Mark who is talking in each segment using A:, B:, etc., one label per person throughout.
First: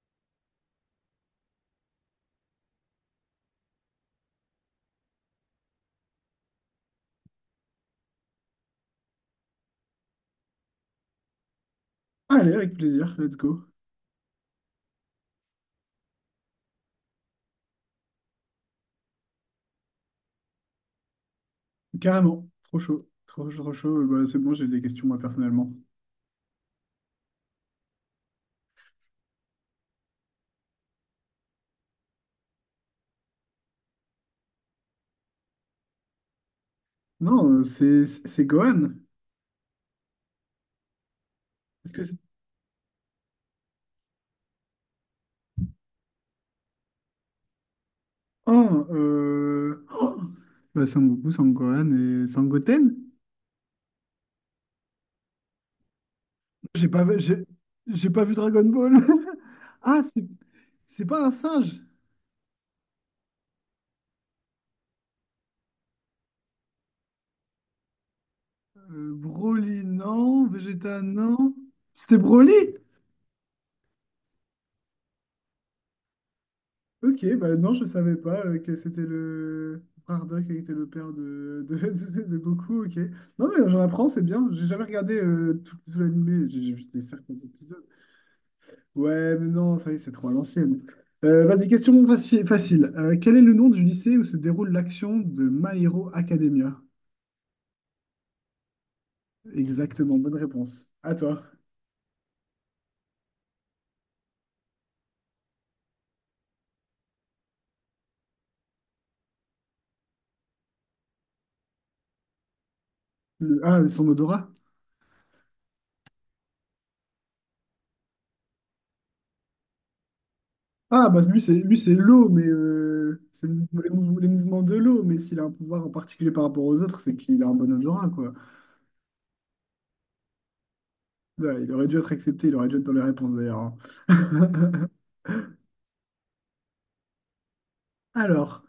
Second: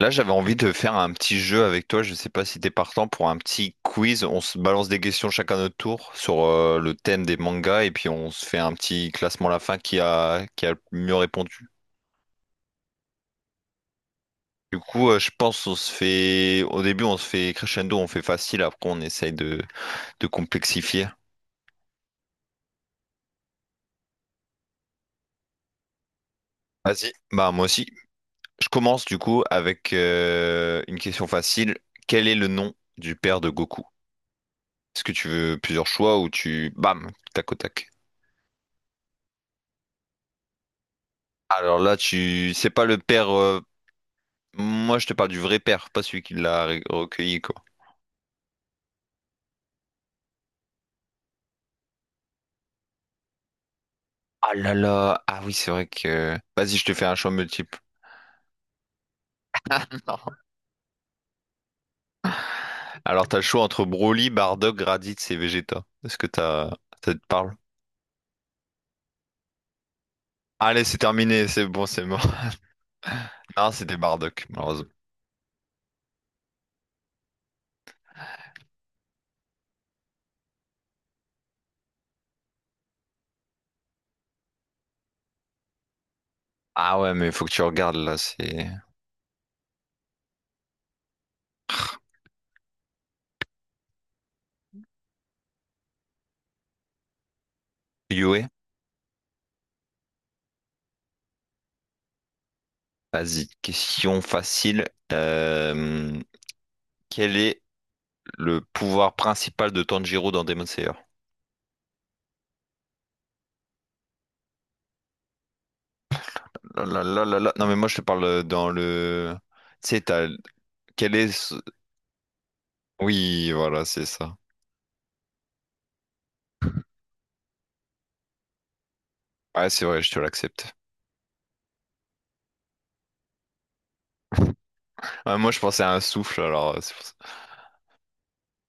A: Là, j'avais envie de faire un petit jeu avec toi. Je sais pas si t'es partant pour un petit quiz. On se balance des questions chacun à notre tour sur le thème des mangas et puis on se fait un petit classement à la fin qui a le mieux répondu.
B: Allez, avec plaisir, let's go.
A: Du coup, je pense on se fait crescendo, on fait facile. Après, on essaye de complexifier.
B: Carrément, trop chaud, trop chaud, trop chaud. Bah, c'est bon, j'ai des questions moi personnellement.
A: Vas-y. Bah moi aussi. Je commence du coup avec une question facile. Quel est le nom du père de Goku? Est-ce que tu veux plusieurs choix ou tu bam,
B: Non,
A: tac au tac?
B: c'est Gohan.
A: Alors
B: Est-ce
A: là,
B: que c'est...
A: c'est pas le père. Moi, je te parle du vrai père, pas celui qui l'a recueilli, quoi.
B: Oh, oh bah, Sangoku, Sangohan et Sangoten?
A: Ah là là, ah oui, c'est vrai que. Vas-y, je
B: J'ai
A: te
B: pas
A: fais un
B: vu,
A: choix
B: j'ai
A: multiple.
B: j'ai pas vu Dragon Ball. Ah, c'est
A: Non.
B: c'est pas un singe.
A: Alors, t'as le choix entre Broly, Bardock, Raditz et Vegeta. Ça te parle?
B: Broly, non.
A: Allez, c'est
B: Vegeta,
A: terminé,
B: non.
A: c'est bon, c'est
B: C'était
A: mort.
B: Broly?
A: Non, c'était Bardock, malheureusement.
B: Ok, bah non, je savais pas que c'était le Bardock qui était le père de, de Goku, ok. Non mais j'en apprends, c'est bien. J'ai jamais regardé tout l'animé, j'ai vu
A: Ah ouais, mais
B: certains
A: faut que tu
B: épisodes.
A: regardes là, c'est.
B: Ouais, mais non, ça y est, c'est trop à l'ancienne. Vas-y, question facile. Quel est le nom du lycée où se déroule l'action de My Hero Academia?
A: Yue,
B: Exactement, bonne réponse. À toi.
A: vas-y, question facile. Euh, Quel est le pouvoir principal de Tanjiro dans Demon Slayer?
B: Ah, son odorat?
A: Là, là, là, là, là. Non, mais moi, je te parle dans le... Tu sais, t'as...
B: Ah,
A: Quel
B: bah
A: est... ce-
B: lui, c'est l'eau, mais c'est
A: Oui, voilà, c'est
B: les
A: ça.
B: mouvements de l'eau. Mais s'il a un pouvoir en particulier par rapport aux autres, c'est qu'il a un bon odorat, quoi.
A: Ouais, c'est vrai, je te l'accepte.
B: Ouais, il aurait dû être accepté, il aurait dû être dans les réponses d'ailleurs, hein.
A: Ouais, moi, je pensais à un souffle, alors... c'est pour ça.
B: Alors,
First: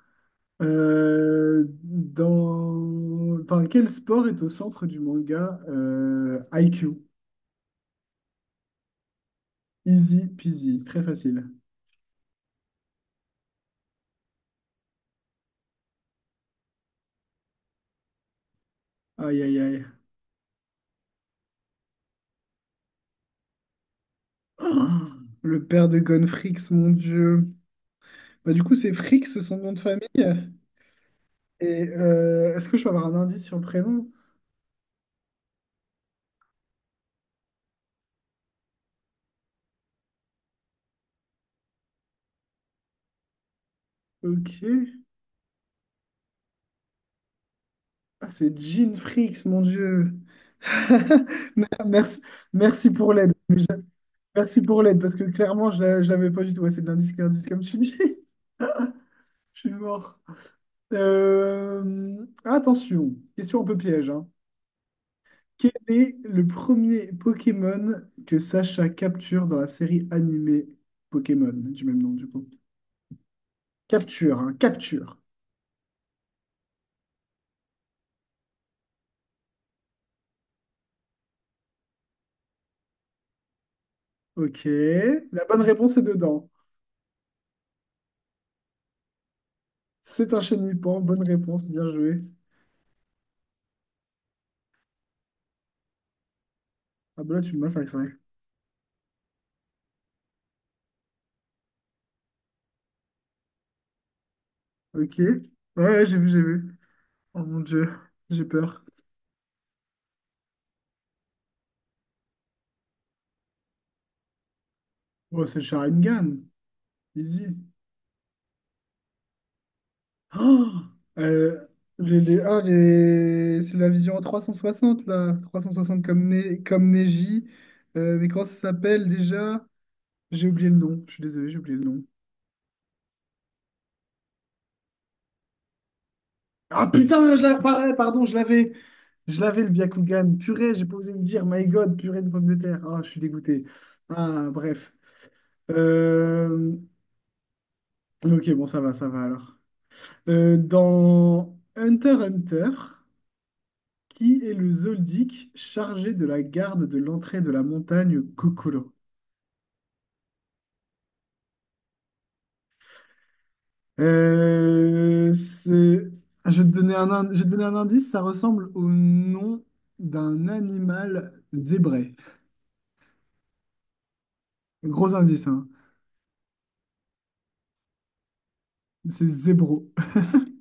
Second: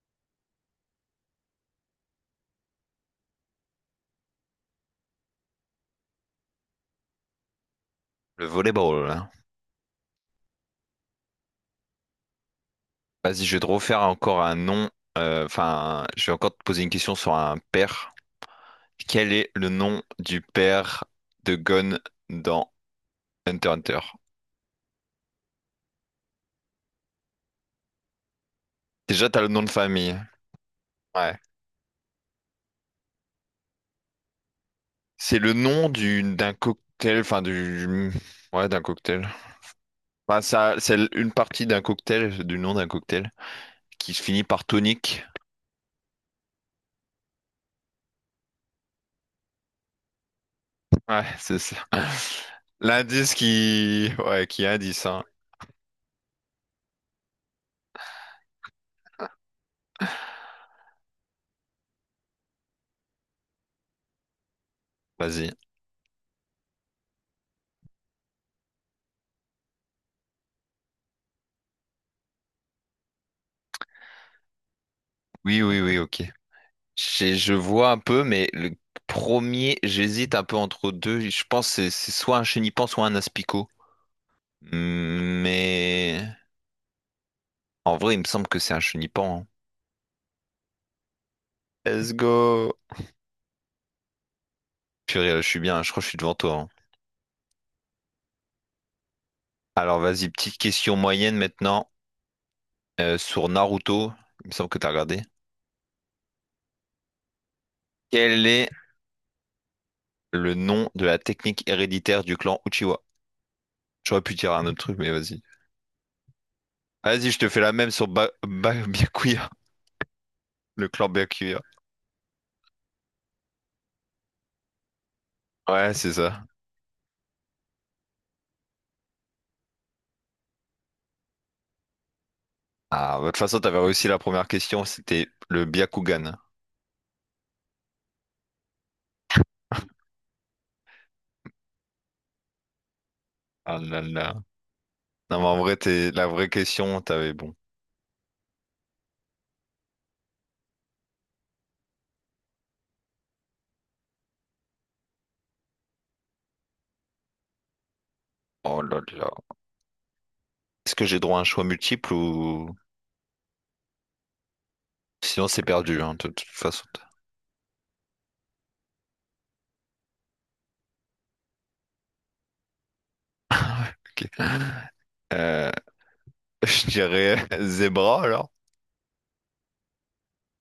B: quel sport est au centre du manga IQ?
A: Le volleyball, hein.
B: Easy peasy, très facile.
A: Vas-y, je vais te refaire encore un nom. Enfin, je vais encore te poser une question sur un père. Quel
B: Aïe
A: est
B: aïe
A: le
B: aïe.
A: nom du père de Gon dans Hunter x Hunter?
B: Ah, le père de Gonfrix, mon Dieu. Bah, du coup, c'est Frix,
A: Déjà, t'as le
B: son
A: nom de
B: nom de famille.
A: famille. Ouais.
B: Et est-ce que je peux avoir un indice sur le prénom?
A: C'est le nom du d'un cocktail, enfin du... Ouais, d'un cocktail. Bah, ça, c'est une partie d'un cocktail, du nom d'un cocktail, qui se finit
B: Ok.
A: par tonique.
B: Ah, c'est Jean Fricks, mon Dieu.
A: Ouais, c'est ça.
B: Merci, merci pour
A: L'indice
B: l'aide.
A: qui... Ouais,
B: Merci
A: qui
B: pour l'aide,
A: indice,
B: parce
A: hein.
B: que clairement, je ne l'avais pas du tout. Ouais, c'est de l'indice, comme tu dis. Je suis mort. Attention, question un peu piège, hein.
A: Vas-y.
B: Quel est le premier Pokémon que Sacha capture dans la série animée Pokémon, du même nom, du coup? Capture, hein, capture.
A: Oui, oui, oui, ok. Je vois un peu, mais le premier, j'hésite un peu entre deux. Je pense que c'est soit un chenipan, soit un aspicot.
B: Ok. La bonne réponse est
A: Mais...
B: dedans.
A: En vrai, il me semble que c'est un chenipan, hein.
B: C'est un Chenipan. Bonne réponse, bien
A: Let's
B: joué.
A: go! Purée, je suis bien, je crois que je suis devant toi, hein.
B: Ah bah là, tu me massacrais.
A: Alors, vas-y, petite question moyenne maintenant. Sur Naruto, il me semble que t'as
B: Ok.
A: regardé.
B: Ouais, ouais, j'ai vu, j'ai vu. Oh mon Dieu, j'ai
A: Quel est
B: peur.
A: le nom de la technique héréditaire du clan Uchiwa? J'aurais pu dire un autre truc, mais vas-y.
B: Oh, c'est le Sharingan.
A: Vas-y, je te
B: Easy.
A: fais la même sur Byakuya,
B: Oh,
A: le clan Byakuya.
B: euh, c'est la vision en 360 là. trois cent
A: Ouais,
B: soixante
A: c'est
B: comme,
A: ça.
B: Ne- comme Neji. Mais comment ça s'appelle déjà? J'ai oublié le nom. Je suis désolé, j'ai oublié le nom.
A: Ah, bah, de toute façon, t'avais réussi la première question, c'était le Byakugan.
B: Ah putain, je l'avais, pareil, pardon, je l'avais. Je l'avais le Byakugan. Purée, j'ai pas osé le dire. My God, purée de pommes de terre. Ah, je suis dégoûté.
A: Ah là là.
B: Ah, bref.
A: Non, mais en vrai, t'es... la vraie
B: Euh,
A: question, t'avais bon.
B: Ok, bon, ça va alors. Dans Hunter x Hunter. Qui est le Zoldyck chargé de la garde de l'entrée de la montagne
A: Oh
B: Kokoro?
A: là là. Est-ce que j'ai droit à un choix multiple ou...
B: Euh,
A: Sinon, c'est perdu,
B: c'est-
A: hein, de toute
B: ah,
A: façon.
B: je vais te donner un indice, ça ressemble au nom d'un animal zébré.
A: Ok.
B: Gros indice, hein.
A: Euh, je dirais Zebra, alors.
B: C'est zébro.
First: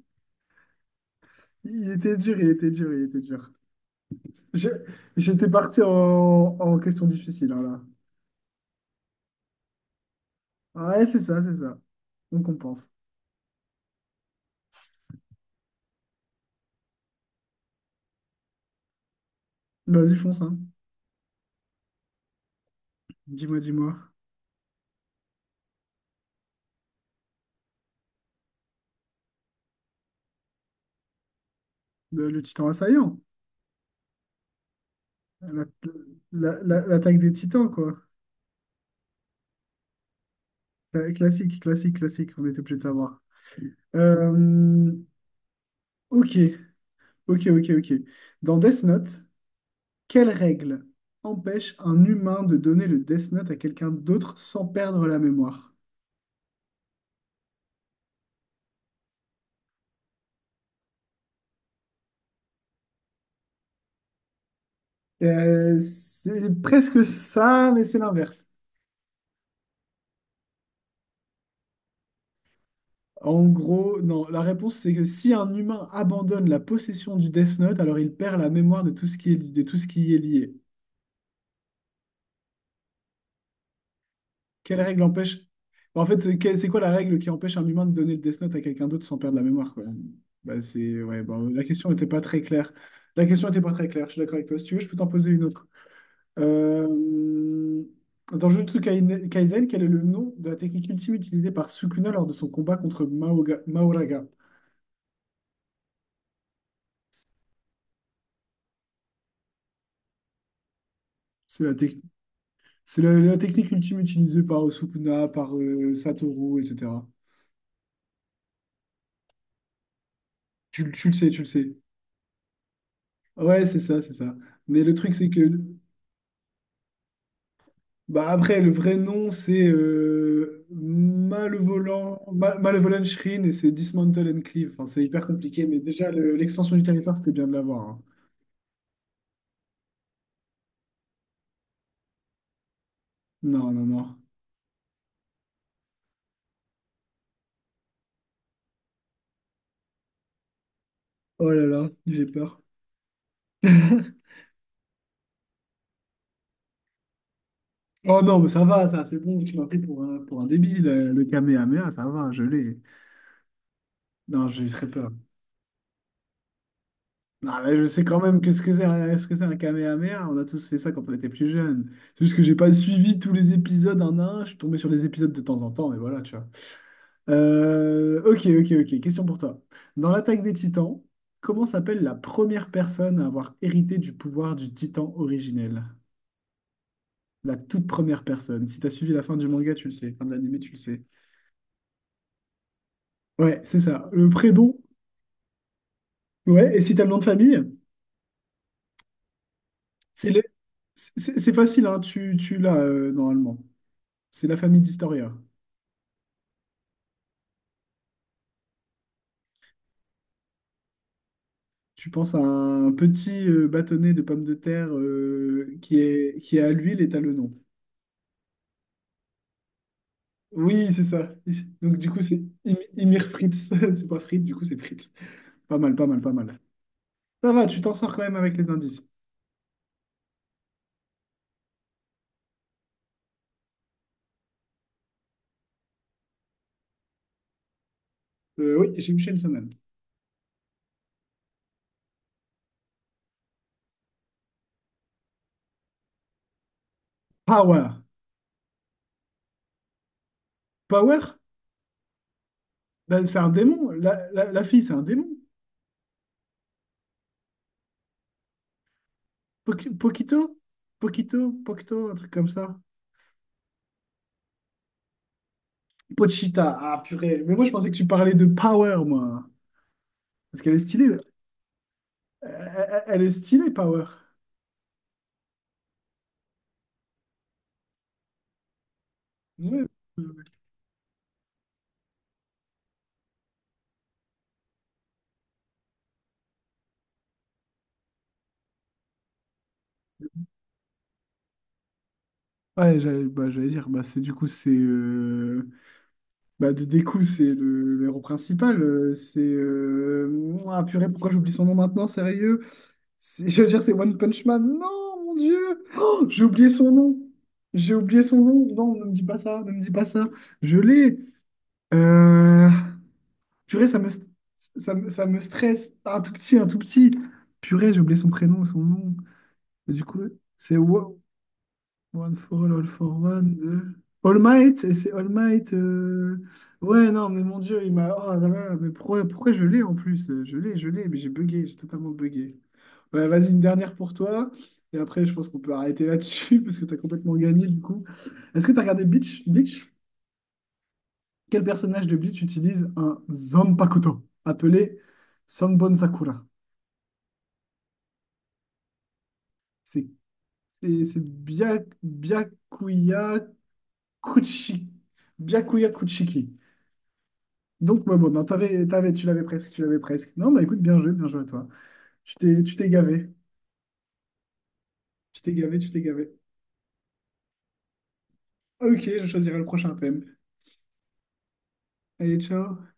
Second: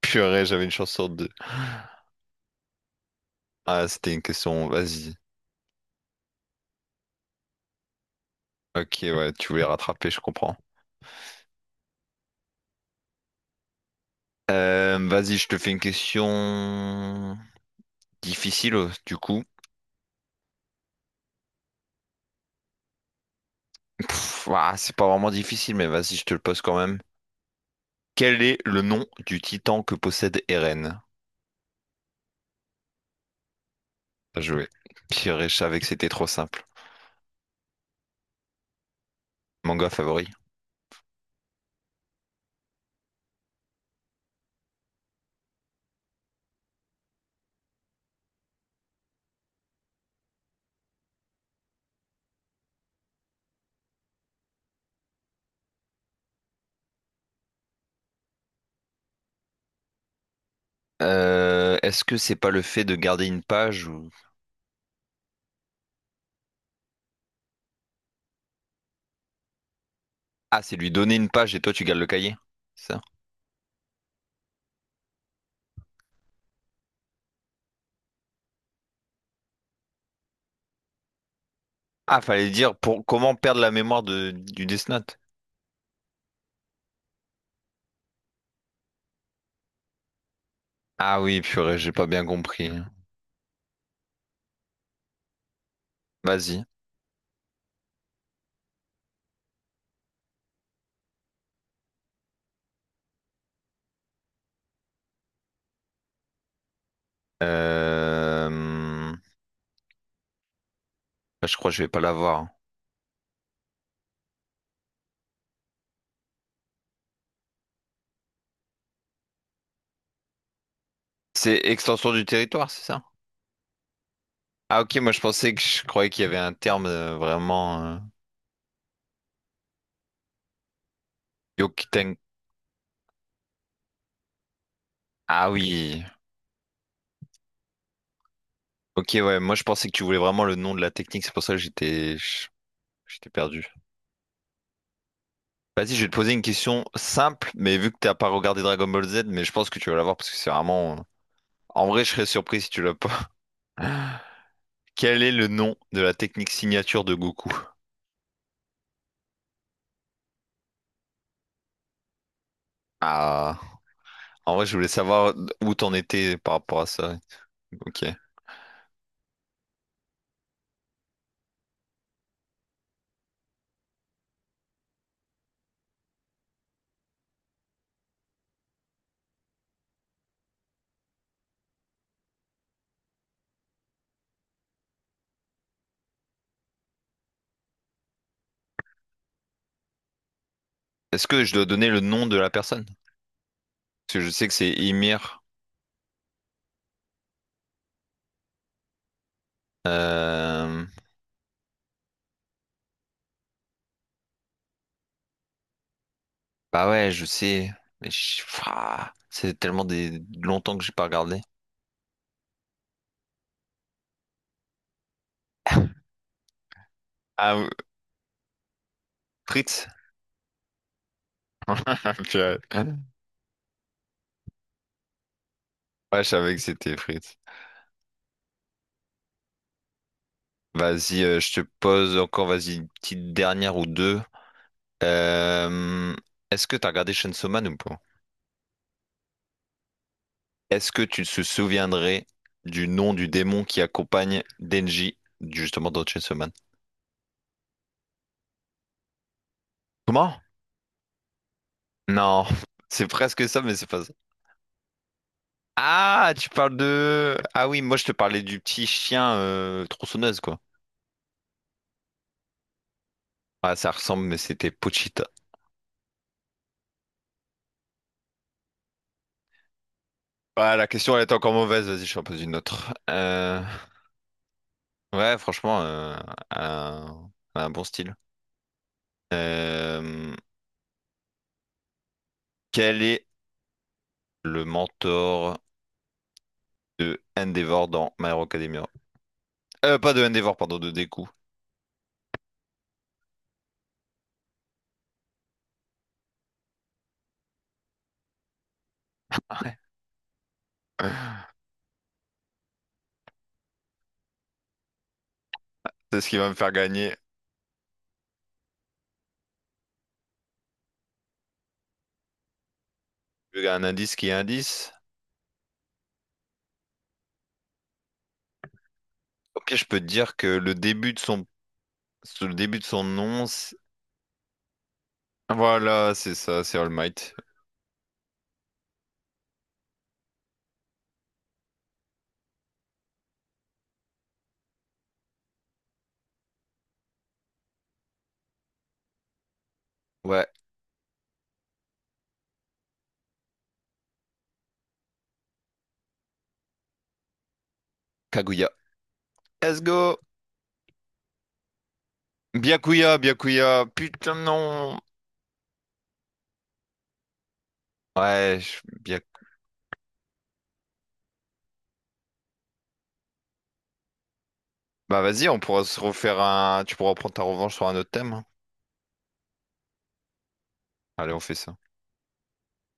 A: Purée, j'avais une chance sur deux.
B: Il était dur, il était dur, il était dur.
A: Ah, c'était une question,
B: Je-
A: vas-y.
B: J'étais parti en question difficile, hein, là.
A: Ok, ouais, tu voulais rattraper, je comprends.
B: Ouais, c'est ça, c'est ça. On compense.
A: Vas-y, je te fais une question difficile, du coup.
B: Vas-y, fonce, hein. Dis-moi, dis-moi.
A: Pff, ouah, c'est pas vraiment difficile, mais vas-y, je te le pose quand même. Quel est le nom du titan que possède Eren?
B: Le titan assaillant.
A: Bien joué. Purée, je
B: La-
A: savais que c'était trop simple.
B: L'attaque des titans, quoi.
A: Manga favori.
B: Classique, classique, classique, on était obligé de savoir. Euh, ok, ok, ok, ok. Dans Death Note, quelle règle empêche un humain de donner le Death Note à quelqu'un d'autre sans perdre la mémoire?
A: Est-ce que c'est pas le fait de garder une page ou...
B: C'est presque ça, mais c'est l'inverse.
A: Ah, c'est lui donner une page et toi tu gardes le cahier. C'est ça.
B: En gros, non, la réponse c'est que si un humain abandonne la possession du Death Note, alors il perd la mémoire de tout ce qui est, de tout ce qui y est lié.
A: Ah, fallait dire pour comment perdre la mémoire de... du
B: Quelle
A: Death
B: règle
A: Note.
B: empêche? Bon, en fait, c'est quoi la règle qui empêche un humain de donner le Death Note à quelqu'un d'autre sans perdre la mémoire, quoi? Bah, c'est...
A: Ah
B: Ouais,
A: oui,
B: bon, la
A: purée,
B: question
A: j'ai
B: n'était
A: pas
B: pas
A: bien
B: très
A: compris.
B: claire. La question n'était pas très claire, je suis d'accord avec toi. Si tu veux, je peux t'en poser une autre.
A: Vas-y.
B: Euh, Dans Jujutsu Kaisen, quel est le nom de la technique ultime utilisée par Sukuna lors de son combat contre Maoraga?
A: Euh, Je
B: C'est
A: crois
B: la,
A: que je vais
B: tec-
A: pas l'avoir.
B: c'est la technique ultime utilisée par Sukuna, par Satoru, etc. Tu le sais, tu le
A: C'est
B: sais.
A: extension du territoire, c'est ça?
B: Ouais, c'est ça, c'est ça.
A: Ah
B: Mais le
A: ok, moi
B: truc,
A: je
B: c'est que
A: pensais que je croyais qu'il y avait un terme vraiment
B: bah après, le vrai nom, c'est
A: Yokuten.
B: Malevolent, Malevolent Shrine et c'est Dismantle and Cleave. Enfin, c'est hyper
A: Ah
B: compliqué, mais
A: oui.
B: déjà, l'extension du territoire, c'était bien de l'avoir, hein.
A: Ok, ouais, moi je pensais que tu voulais vraiment le nom de la technique, c'est pour ça que j'étais perdu.
B: Non, non, non.
A: Vas-y, je vais te poser une question simple, mais vu que t'as pas regardé Dragon Ball Z, mais je pense que tu vas l'avoir parce que c'est vraiment.
B: Oh là
A: En
B: là,
A: vrai, je serais
B: j'ai
A: surpris
B: peur.
A: si tu l'as pas. Quel est le nom de la technique signature de Goku?
B: Oh non, mais ça va, ça, c'est bon, tu m'as pris pour un, débile, le Kamehameha, ça va, je l'ai.
A: Ah,
B: Non,
A: en
B: j'ai
A: vrai,
B: eu
A: je voulais
B: très peur.
A: savoir où t'en étais par rapport à ça.
B: Non, mais je
A: Ok.
B: sais quand même que ce que c'est un Kamehameha, on a tous fait ça quand on était plus jeune. C'est juste que j'ai pas suivi tous les épisodes un à un, je suis tombé sur les épisodes de temps en temps, mais voilà, tu vois. Ok, ok, ok. Question pour toi. Dans l'attaque des Titans, comment s'appelle la première personne à avoir hérité du pouvoir du Titan originel? La toute première personne. Si t'as suivi la fin du manga, tu le sais. Fin de l'anime, tu le sais.
A: Est-ce que je dois donner le nom de la personne?
B: Ouais, c'est ça.
A: Parce que
B: Le
A: je sais que c'est
B: prénom.
A: Ymir.
B: Ouais, et si t'as le nom de famille, c'est le.
A: Euh,
B: c'est facile, hein. Tu l'as normalement. C'est la famille d'Historia.
A: Bah ouais, je sais. Ouah, c'est tellement des... longtemps que j'ai pas regardé.
B: Tu penses à un petit bâtonnet de pommes de terre qui est, qui est à l'huile et t'as le nom.
A: Ah, ou- Fritz?
B: Oui, c'est ça. Donc, du coup, c'est
A: Purée.
B: Imir Fritz. C'est pas Fritz, du coup, c'est Fritz. Pas mal, pas mal,
A: Ouais, je
B: pas
A: savais
B: mal.
A: que c'était Fritz.
B: Ça va, tu t'en sors quand même avec les indices.
A: Vas-y, je te pose encore, vas-y, une petite dernière ou deux. Euh, Est-ce que t'as regardé Chainsaw Man ou pas?
B: Oui, j'ai Michel Semaine.
A: Est-ce que tu te souviendrais du nom du démon qui accompagne Denji, justement dans Chainsaw Man?
B: Power.
A: Comment?
B: Power?
A: Non, c'est
B: Ben, c'est
A: presque
B: un
A: ça, mais c'est
B: démon.
A: pas ça.
B: La fille, c'est un démon.
A: Ah, tu parles de... Ah oui, moi je te parlais du petit chien
B: Pokito?
A: tronçonneuse, quoi.
B: Pokito, Pokito, un truc comme ça.
A: Ah, ça ressemble, mais c'était Pochita.
B: Pochita. Ah, purée. Mais moi, je pensais que tu parlais de Power, moi. Parce qu'elle
A: Ah,
B: est
A: la question,
B: stylée.
A: elle est encore mauvaise, vas-y, je t'en pose une
B: Elle,
A: autre.
B: elle est stylée, Power.
A: Ouais, franchement, un bon style.
B: Ouais,
A: Euh, Quel est le mentor de Endeavor dans My Hero Academia? Pas de Endeavor, pardon, de Deku.
B: ouais, j'allais dire, bah, c'est du coup, c'est. Bah, de Deku, c'est le héros principal. C'est.
A: Ouais.
B: Ah purée, pourquoi j'oublie son nom maintenant, sérieux? J'allais dire, c'est One Punch Man. Non, mon Dieu!
A: C'est
B: Oh,
A: ce qui
B: j'ai
A: va me
B: oublié
A: faire
B: son
A: gagner.
B: nom. J'ai oublié son nom. Non, ne me dis pas ça, ne me dis pas ça. Je l'ai. Euh,
A: Il y a un
B: Purée, ça me,
A: indice qui
B: st-
A: est indice.
B: ça me stresse. Un tout petit, un tout petit. Purée, j'ai oublié son prénom, son nom.
A: Ok, je
B: Et
A: peux te
B: du coup,
A: dire que
B: c'est. One
A: le
B: for All,
A: début de
B: All
A: son
B: for
A: nom,
B: One de... All Might, et c'est All Might.
A: voilà, c'est
B: euh,
A: ça, c'est All
B: Ouais, non,
A: Might.
B: mais mon Dieu, il m'a. Oh là là, mais pourquoi, pourquoi je l'ai en plus? Je l'ai, mais j'ai bugué, j'ai totalement bugué. Ouais, vas-y, une dernière pour toi. Et après, je pense qu'on peut arrêter là-dessus parce que t'as complètement gagné du coup. Est-ce que t'as regardé Bleach? Bleach?
A: Ouais,
B: Quel personnage de Bleach utilise un Zanpakuto appelé Sanbon Sakura?
A: Kaguya. Let's
B: C'est
A: go!
B: et c'est
A: Byakuya, Byakuya, putain
B: Kuchi-
A: non!
B: Byakuya Kuchiki. Donc, ouais, bon, non,
A: Ouais, je- Byak-
B: tu l'avais presque, tu l'avais presque. Non, bah écoute, bien joué à toi. Tu t'es gavé.
A: bah
B: Tu
A: vas-y,
B: t'es
A: on
B: gavé,
A: pourra
B: tu
A: se
B: t'es gavé.
A: refaire un... Tu pourras prendre ta revanche sur un autre thème, hein.
B: Ok, je choisirai le prochain thème.
A: Allez, on fait ça.
B: Allez, ciao.